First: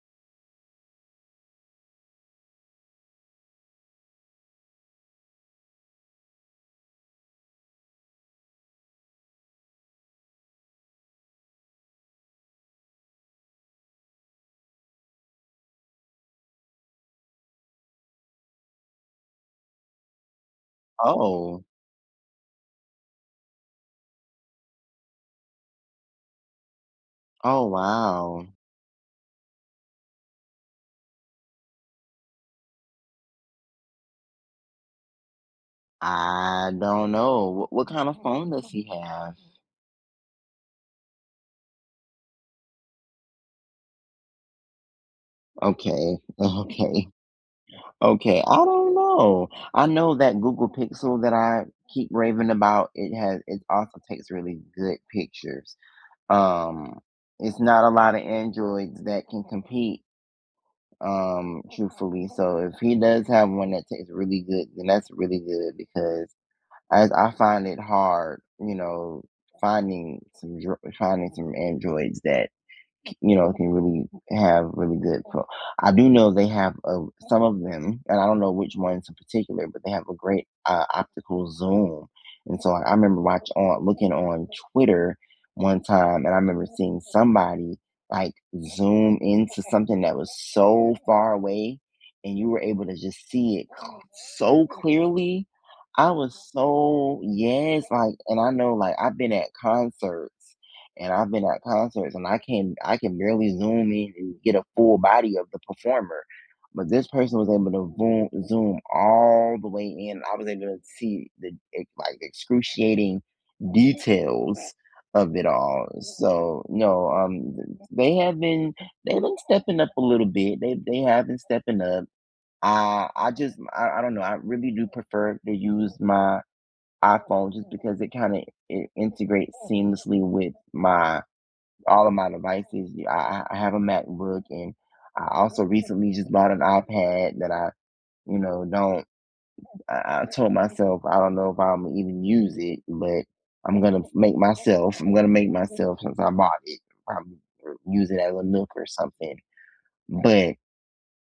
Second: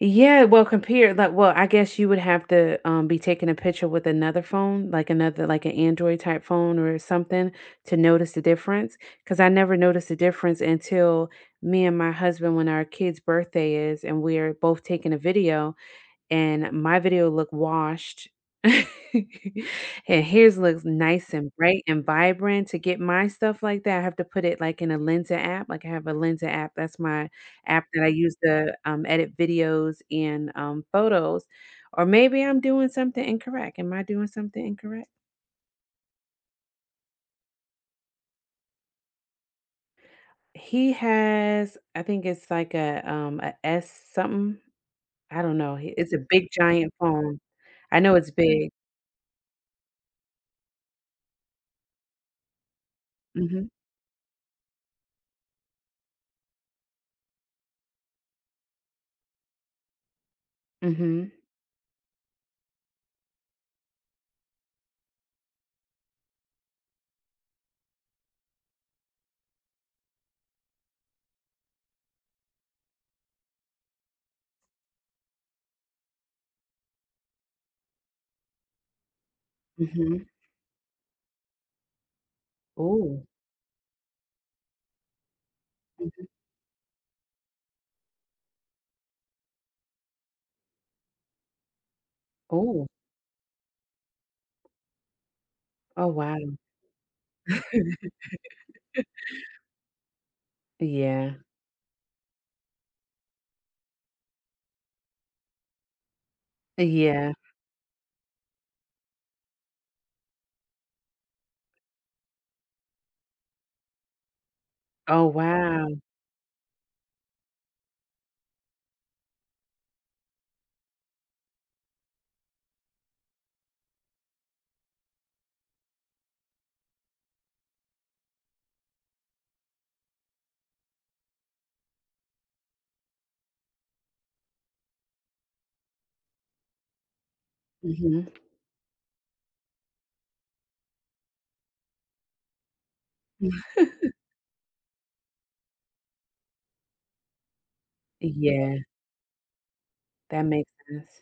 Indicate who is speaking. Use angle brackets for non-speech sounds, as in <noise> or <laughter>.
Speaker 1: Yeah, well, compared that well, I guess you would have to, um, be taking a picture with another phone, like, another, like an Android type phone or something to notice the difference, 'cause I never noticed the difference until me and my husband, when our kid's birthday is and we're both taking a video and my video look washed. <chuckles> And his looks nice and
Speaker 2: Oh.
Speaker 1: bright and vibrant to get my stuff like that, I have to put it, like, in a Lensa app, like, I have a Lensa app that's my
Speaker 2: Oh,
Speaker 1: app that I use
Speaker 2: wow.
Speaker 1: to, um, edit videos and, um, photos. Or maybe I'm doing something incorrect. Am I doing something incorrect?
Speaker 2: I don't know what what kinda phone does he have?
Speaker 1: He has, I think it's like a, um, a S something. I don't know h it's
Speaker 2: Okay,
Speaker 1: a big giant
Speaker 2: okay,
Speaker 1: phone. I know it's
Speaker 2: okay, I
Speaker 1: big.
Speaker 2: don't know. I know that Google Pixel that I keep raving about, it has, it
Speaker 1: Mhm.
Speaker 2: also takes really good pictures. Um, it's not a lotta Androids that can compete.
Speaker 1: Mhm.
Speaker 2: Um, truthfully, so if he does have one that takes really good, then that's really good because I I find it hard, you know, finding some dr finding some androids that, c you know, can really have really good ph I do know they have, uh, some of them, and I don't know which ones in particular, but they have a
Speaker 1: Mhm.
Speaker 2: great, uh, optical zoom, and so I remember
Speaker 1: Ooh.
Speaker 2: watch on looking on Twitter one time
Speaker 1: Mhm.
Speaker 2: and I remember seeing somebody, like, zoom into something that was so far away and you were able
Speaker 1: Ooh.
Speaker 2: to just see it cl so clearly.
Speaker 1: Oh,
Speaker 2: I
Speaker 1: wow.
Speaker 2: was so, yes, like, and I know, like,
Speaker 1: <chuckles>
Speaker 2: I've been at concerts and I've
Speaker 1: Yeah.
Speaker 2: been at concerts and I can I can barely zoom in and get a full body of the performer, but this
Speaker 1: Yeah.
Speaker 2: person was able to voom zoom all the way in. I was able to see the, like, excruciating details
Speaker 1: Oh,
Speaker 2: of it all.
Speaker 1: wow.
Speaker 2: So, no, um, th they have been they've been stepping up a little bit. They they have been stepping up. I I just, m I I don't know, I really do prefer to use my iPhone just because it kinda, it integrates seamlessly with my all of my devices, y I I I have a MacBook, and I also recently just bought an iPad that I,
Speaker 1: Mhm.
Speaker 2: you know, don't, I I told myself, I don't know if Imma even use it, but
Speaker 1: Mm.
Speaker 2: I'm gonna f
Speaker 1: <chuckles>
Speaker 2: make myself I'm gonna make myself since I bought it, I use it as a nook
Speaker 1: Yeah.
Speaker 2: or something.
Speaker 1: That
Speaker 2: But
Speaker 1: makes sense.